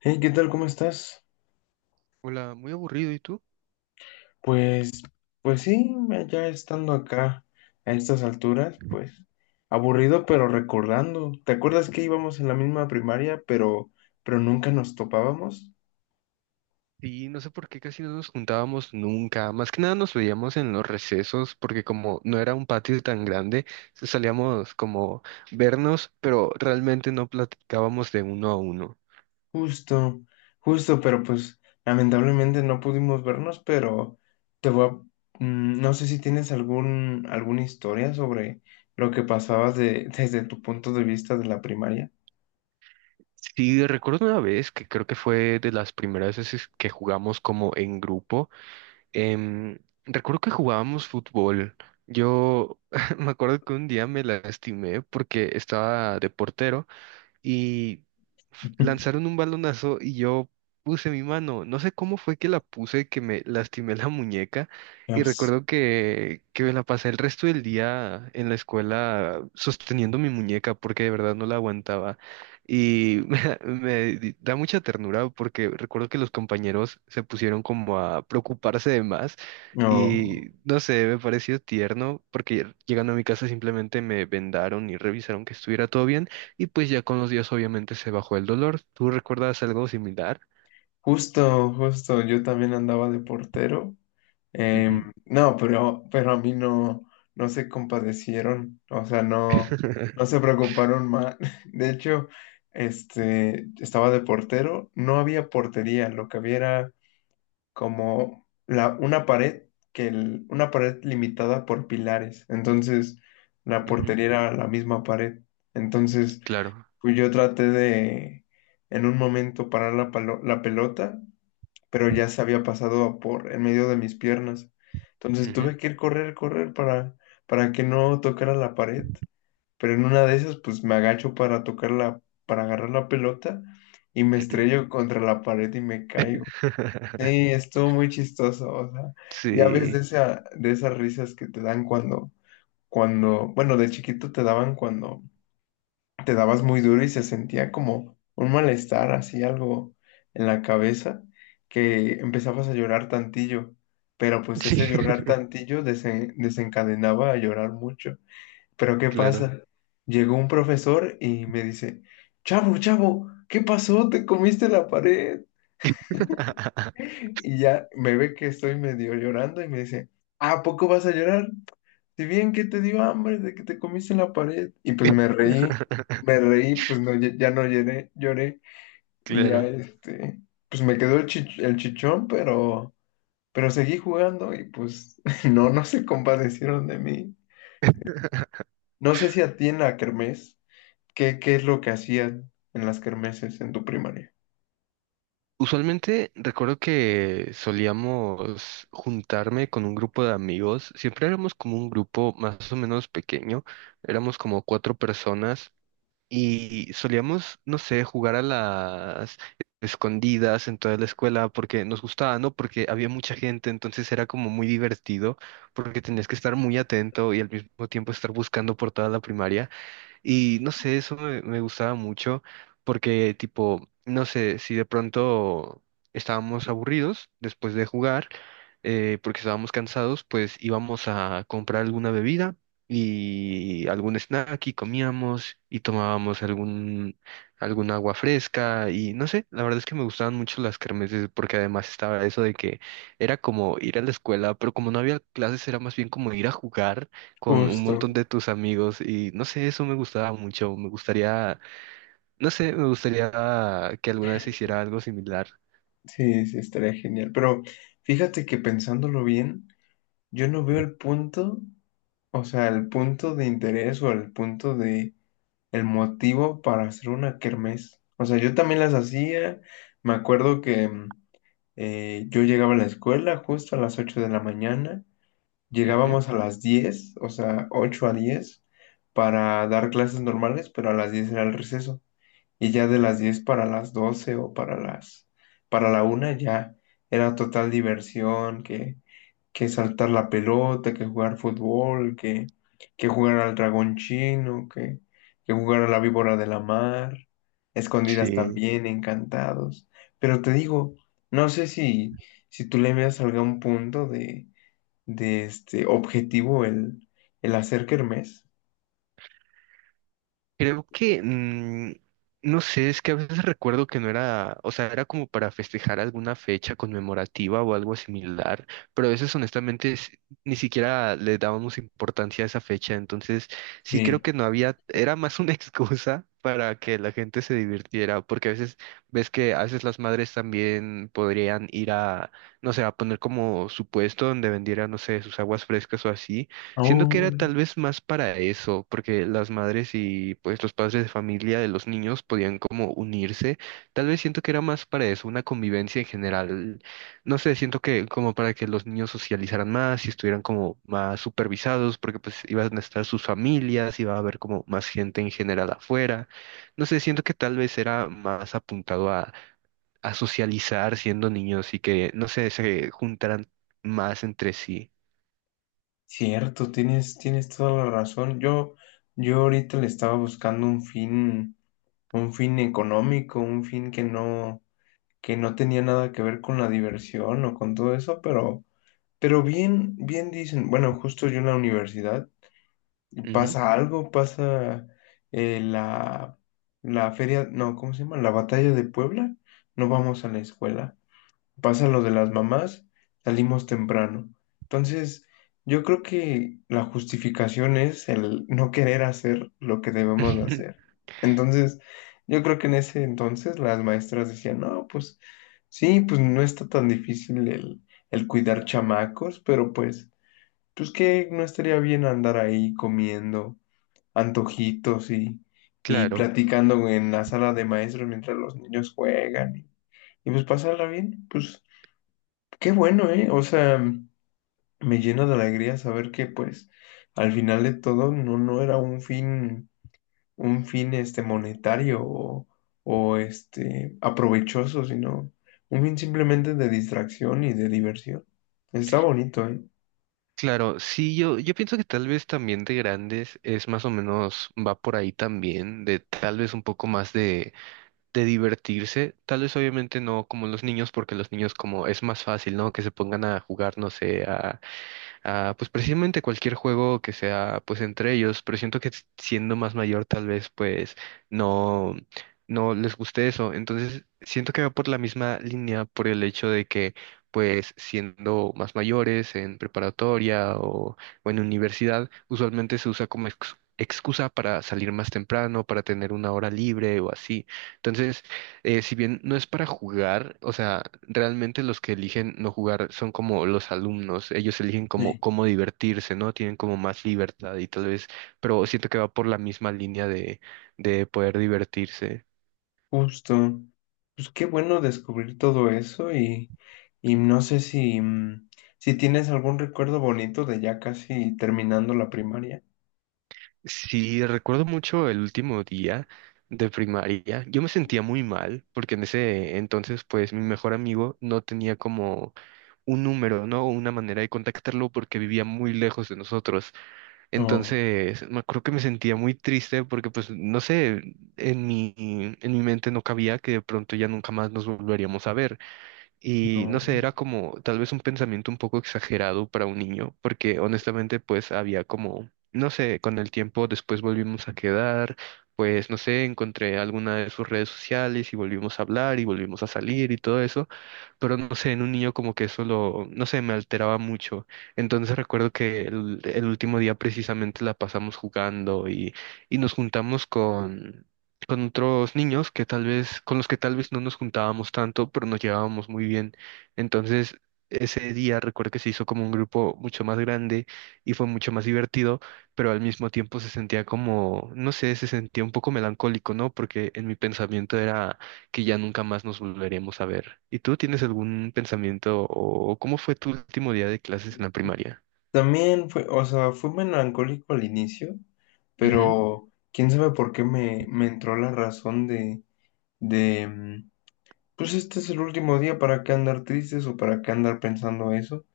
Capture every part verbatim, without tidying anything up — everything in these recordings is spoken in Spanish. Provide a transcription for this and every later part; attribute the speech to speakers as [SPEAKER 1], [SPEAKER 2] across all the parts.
[SPEAKER 1] Hey, ¿qué tal? ¿Cómo estás?
[SPEAKER 2] Hola, muy aburrido, ¿y tú?
[SPEAKER 1] Pues, pues sí, ya estando acá a estas alturas, pues aburrido, pero recordando. ¿Te acuerdas que íbamos en la misma primaria, pero, pero nunca nos topábamos?
[SPEAKER 2] Y no sé por qué casi no nos juntábamos nunca. Más que nada nos veíamos en los recesos, porque como no era un patio tan grande, se- salíamos como vernos, pero realmente no platicábamos de uno a uno.
[SPEAKER 1] Justo, justo, pero pues lamentablemente no pudimos vernos, pero te voy a, mm, no sé si tienes algún, alguna historia sobre lo que pasabas de, desde tu punto de vista de la primaria.
[SPEAKER 2] Sí, recuerdo una vez que creo que fue de las primeras veces que jugamos como en grupo. em, Recuerdo que jugábamos fútbol. Yo me acuerdo que un día me lastimé porque estaba de portero. Y lanzaron un balonazo y yo puse mi mano. No sé cómo fue que la puse, que me lastimé la muñeca y
[SPEAKER 1] Dios.
[SPEAKER 2] recuerdo que, que me la pasé el resto del día en la escuela sosteniendo mi muñeca porque de verdad no la aguantaba. Y me, da me di- da mucha ternura porque recuerdo que los compañeros se pusieron como a preocuparse de más
[SPEAKER 1] No,
[SPEAKER 2] y no sé, me pareció tierno porque llegando a mi casa simplemente me vendaron y revisaron que estuviera todo bien y pues ya con los días obviamente se bajó el dolor. ¿Tú recuerdas algo similar?
[SPEAKER 1] justo, justo, yo también andaba de portero. Em,
[SPEAKER 2] Ujú.
[SPEAKER 1] no, pero, pero a mí no, no se compadecieron, o sea, no, no se preocuparon más. De hecho, este, estaba de portero, no había portería, lo que había era como la, una pared, que el- una pared limitada por pilares. Entonces, la
[SPEAKER 2] Ujú.
[SPEAKER 1] portería era la misma pared. Entonces,
[SPEAKER 2] Claro.
[SPEAKER 1] pues yo traté de, en un momento, parar la, palo- la pelota, pero ya se había pasado por en medio de mis piernas. Entonces
[SPEAKER 2] Ujú.
[SPEAKER 1] tuve que ir correr, correr para, para que no tocara la pared. Pero en una de esas, pues me agacho para tocar la, para agarrar la pelota y me
[SPEAKER 2] Ujú.
[SPEAKER 1] estrello contra la pared y me caigo. Sí, estuvo muy chistoso. O sea, ya ves
[SPEAKER 2] Sí.
[SPEAKER 1] de esa, de esas risas que te dan cuando, cuando, bueno, de chiquito te daban cuando te dabas muy duro y se sentía como un malestar, así algo en la cabeza, que empezabas a llorar tantillo, pero pues ese
[SPEAKER 2] Sí.
[SPEAKER 1] llorar tantillo desen- desencadenaba a llorar mucho. Pero ¿qué
[SPEAKER 2] Claro.
[SPEAKER 1] pasa? Llegó un profesor y me dice, chavo, chavo, ¿qué pasó? ¿Te comiste la pared? Y ya me ve que estoy medio llorando y me dice, ¿a poco vas a llorar? Si bien que te dio hambre de que te comiste en la pared. Y pues me reí, me reí, pues no, lle- ya no lloré, lloré. Y ya
[SPEAKER 2] Claro.
[SPEAKER 1] este, pues me quedó el chich- el chichón, pero, pero seguí jugando y pues no, no se compadecieron de mí. No sé si a ti en la kermés, ¿qué, qué es lo que hacían en las kermeses en tu primaria?
[SPEAKER 2] Usualmente recuerdo que solíamos juntarme con un grupo de amigos. Siempre éramos como un grupo más o menos pequeño. Éramos como cuatro personas. Y solíamos, no sé, jugar a las escondidas en toda la escuela porque nos gustaba, ¿no? Porque había mucha gente, entonces era como muy divertido porque tenías que estar muy atento y al mismo tiempo estar buscando por toda la primaria. Y no sé, eso me, me gustaba mucho porque tipo, no sé, si de pronto estábamos aburridos después de jugar, eh, porque estábamos cansados, pues íbamos a comprar alguna bebida y algún snack y comíamos y tomábamos algún, algún agua fresca y no sé, la verdad es que me gustaban mucho las kermeses porque además estaba eso de que era como ir a la escuela, pero como no había clases era más bien como ir a jugar con un
[SPEAKER 1] Justo,
[SPEAKER 2] montón de tus amigos y no sé, eso me gustaba mucho, me gustaría, no sé, me gustaría que alguna vez se hiciera algo similar.
[SPEAKER 1] sí, sí, estaría genial. Pero fíjate que pensándolo bien, yo no veo el punto, o sea, el punto de interés o el punto de el motivo para hacer una kermés. O sea, yo también las hacía. Me acuerdo que mm, eh, yo llegaba a la escuela justo a las ocho de la mañana.
[SPEAKER 2] Ujú.
[SPEAKER 1] Llegábamos a las diez, o sea, ocho a diez para dar clases normales, pero a las diez era el receso. Y ya de las diez para las doce o para las, para la una ya era total diversión, que que saltar la pelota, que jugar fútbol, que, que jugar al dragón chino, que, que jugar a la víbora de la mar, escondidas
[SPEAKER 2] Sí.
[SPEAKER 1] también, encantados. Pero te digo, no sé si, si tú le veas algún punto de, de este objetivo el, el hacer kermés.
[SPEAKER 2] Creo que, mm, no sé, es que a veces recuerdo que no era, o sea, era como para festejar alguna fecha conmemorativa o algo similar, pero a veces honestamente s- ni siquiera le dábamos importancia a esa fecha, entonces sí creo que
[SPEAKER 1] Sí.
[SPEAKER 2] no había, era más una excusa para que la gente se divirtiera, porque a veces ves que a veces las madres también podrían ir a, no sé, a poner como su puesto donde vendieran, no sé, sus aguas frescas o así. Siento que era
[SPEAKER 1] Oh,
[SPEAKER 2] tal vez más para eso, porque las madres y pues los padres de familia de los niños podían como unirse. Tal vez siento que era más para eso, una convivencia en general. No sé, siento que como para que los niños socializaran más y estuvieran como más supervisados, porque pues iban a estar sus familias, iba a haber como más gente en general afuera. No sé, siento que tal vez era más apuntado a, a, socializar siendo niños y que, no sé, se juntaran más entre sí.
[SPEAKER 1] cierto, tienes, tienes toda la razón. Yo, yo ahorita le estaba buscando un fin, un fin económico, un fin que no que no tenía nada que ver con la diversión o con todo eso, pero, pero bien, bien dicen, bueno, justo yo en la universidad
[SPEAKER 2] Ujú.
[SPEAKER 1] pasa algo, pasa eh, la, la feria, no, ¿cómo se llama? La batalla de Puebla, no vamos a la escuela, pasa lo de las mamás, salimos temprano. Entonces, yo creo que la justificación es el no querer hacer lo que debemos de hacer. Entonces, yo creo que en ese entonces las maestras decían, no, pues sí, pues no está tan difícil el, el cuidar chamacos, pero pues, pues que no estaría bien andar ahí comiendo antojitos y, y
[SPEAKER 2] Claro.
[SPEAKER 1] platicando en la sala de maestros mientras los niños juegan y, y pues pasarla bien, pues. Qué bueno, ¿eh? O sea, me llena de alegría saber que, pues, al final de todo no, no era un fin, un fin, este, monetario o, o, este, aprovechoso, sino un fin simplemente de distracción y de diversión. Está bonito, ¿eh?
[SPEAKER 2] Claro, sí, yo, yo pienso que tal vez también de grandes es más o menos, va por ahí también, de tal vez un poco más de, de divertirse, tal vez obviamente no como los niños, porque los niños como es más fácil, ¿no? Que se pongan a jugar, no sé, a, pues precisamente cualquier juego que sea pues entre ellos, pero siento que siendo más mayor tal vez pues no, no les guste eso. Entonces siento que va por la misma línea por el hecho de que pues siendo más mayores en preparatoria o, o en universidad, usualmente se usa como ex- excusa para salir más temprano, para tener una hora libre o así. Entonces, eh, si bien no es para jugar, o sea, realmente los que eligen no jugar son como los alumnos, ellos eligen como
[SPEAKER 1] Sí.
[SPEAKER 2] cómo divertirse, ¿no? Tienen como más libertad y tal vez, pero siento que va por la misma línea de, de poder divertirse.
[SPEAKER 1] Justo. Pues qué bueno descubrir todo eso y, y no sé si, mm, si tienes algún recuerdo bonito de ya casi terminando la primaria.
[SPEAKER 2] Sí, recuerdo mucho el último día de primaria, yo me sentía muy mal, porque en ese entonces, pues, mi mejor amigo no tenía como un número, ¿no? Una manera de contactarlo porque vivía muy lejos de nosotros.
[SPEAKER 1] No,
[SPEAKER 2] Entonces, me acuerdo que me sentía muy triste porque, pues, no sé, en mi, en mi mente no cabía que de pronto ya nunca más nos volveríamos a ver. Y no sé,
[SPEAKER 1] no.
[SPEAKER 2] era como tal vez un pensamiento un poco exagerado para un niño, porque honestamente pues había como, no sé, con el tiempo después volvimos a quedar, pues no sé, encontré alguna de sus redes sociales y volvimos a hablar y volvimos a salir y todo eso, pero no sé, en un niño como que eso lo, no sé, me alteraba mucho. Entonces recuerdo que el, el último día precisamente la pasamos jugando y, y nos juntamos con con otros niños que tal vez, con los que tal vez no nos juntábamos tanto, pero nos llevábamos muy bien. Entonces, ese día recuerdo que se hizo como un grupo mucho más grande y fue mucho más divertido, pero al mismo tiempo se sentía como, no sé, se sentía un poco melancólico, ¿no? Porque en mi pensamiento era que ya nunca más nos volveremos a ver. ¿Y tú tienes algún pensamiento o cómo fue tu último día de clases en la primaria?
[SPEAKER 1] También fue, o sea, fue melancólico al inicio,
[SPEAKER 2] Ujú.
[SPEAKER 1] pero quién sabe por qué me, me entró la razón de, de, mm, pues este es el último día, ¿para qué andar tristes o para qué andar pensando eso?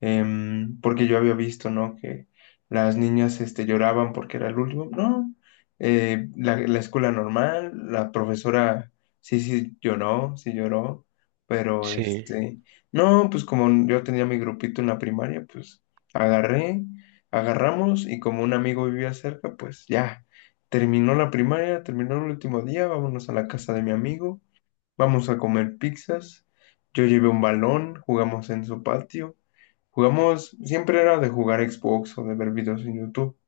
[SPEAKER 1] em, Porque yo había visto, ¿no? Que las niñas este, lloraban porque era el último. No, eh, la, la escuela normal, la profesora sí, sí lloró, sí lloró, pero
[SPEAKER 2] Sí.
[SPEAKER 1] este, no, pues como yo tenía mi grupito en la primaria, pues agarré, agarramos y como un amigo vivía cerca, pues ya. Terminó la primaria, terminó el último día, vámonos a la casa de mi amigo. Vamos a comer pizzas. Yo llevé un balón, jugamos en su patio. Jugamos, siempre era de jugar Xbox o de ver videos en YouTube.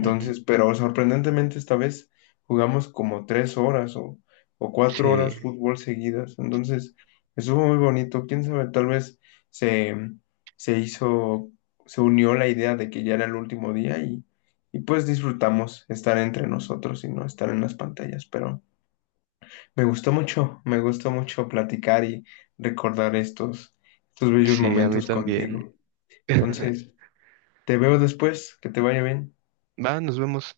[SPEAKER 2] Ujú.
[SPEAKER 1] pero sorprendentemente esta vez jugamos como tres horas o, o cuatro horas
[SPEAKER 2] Sí.
[SPEAKER 1] fútbol seguidas. Entonces, estuvo muy bonito. Quién sabe, tal vez se, se hizo, se unió la idea de que ya era el último día y, y pues disfrutamos estar entre nosotros y no estar en las pantallas. Pero. Me gustó mucho, me gustó mucho platicar y recordar estos, estos bellos
[SPEAKER 2] Sí, a mí
[SPEAKER 1] momentos
[SPEAKER 2] también.
[SPEAKER 1] contigo. Entonces, te veo después, que te vaya bien.
[SPEAKER 2] Va, nos vemos.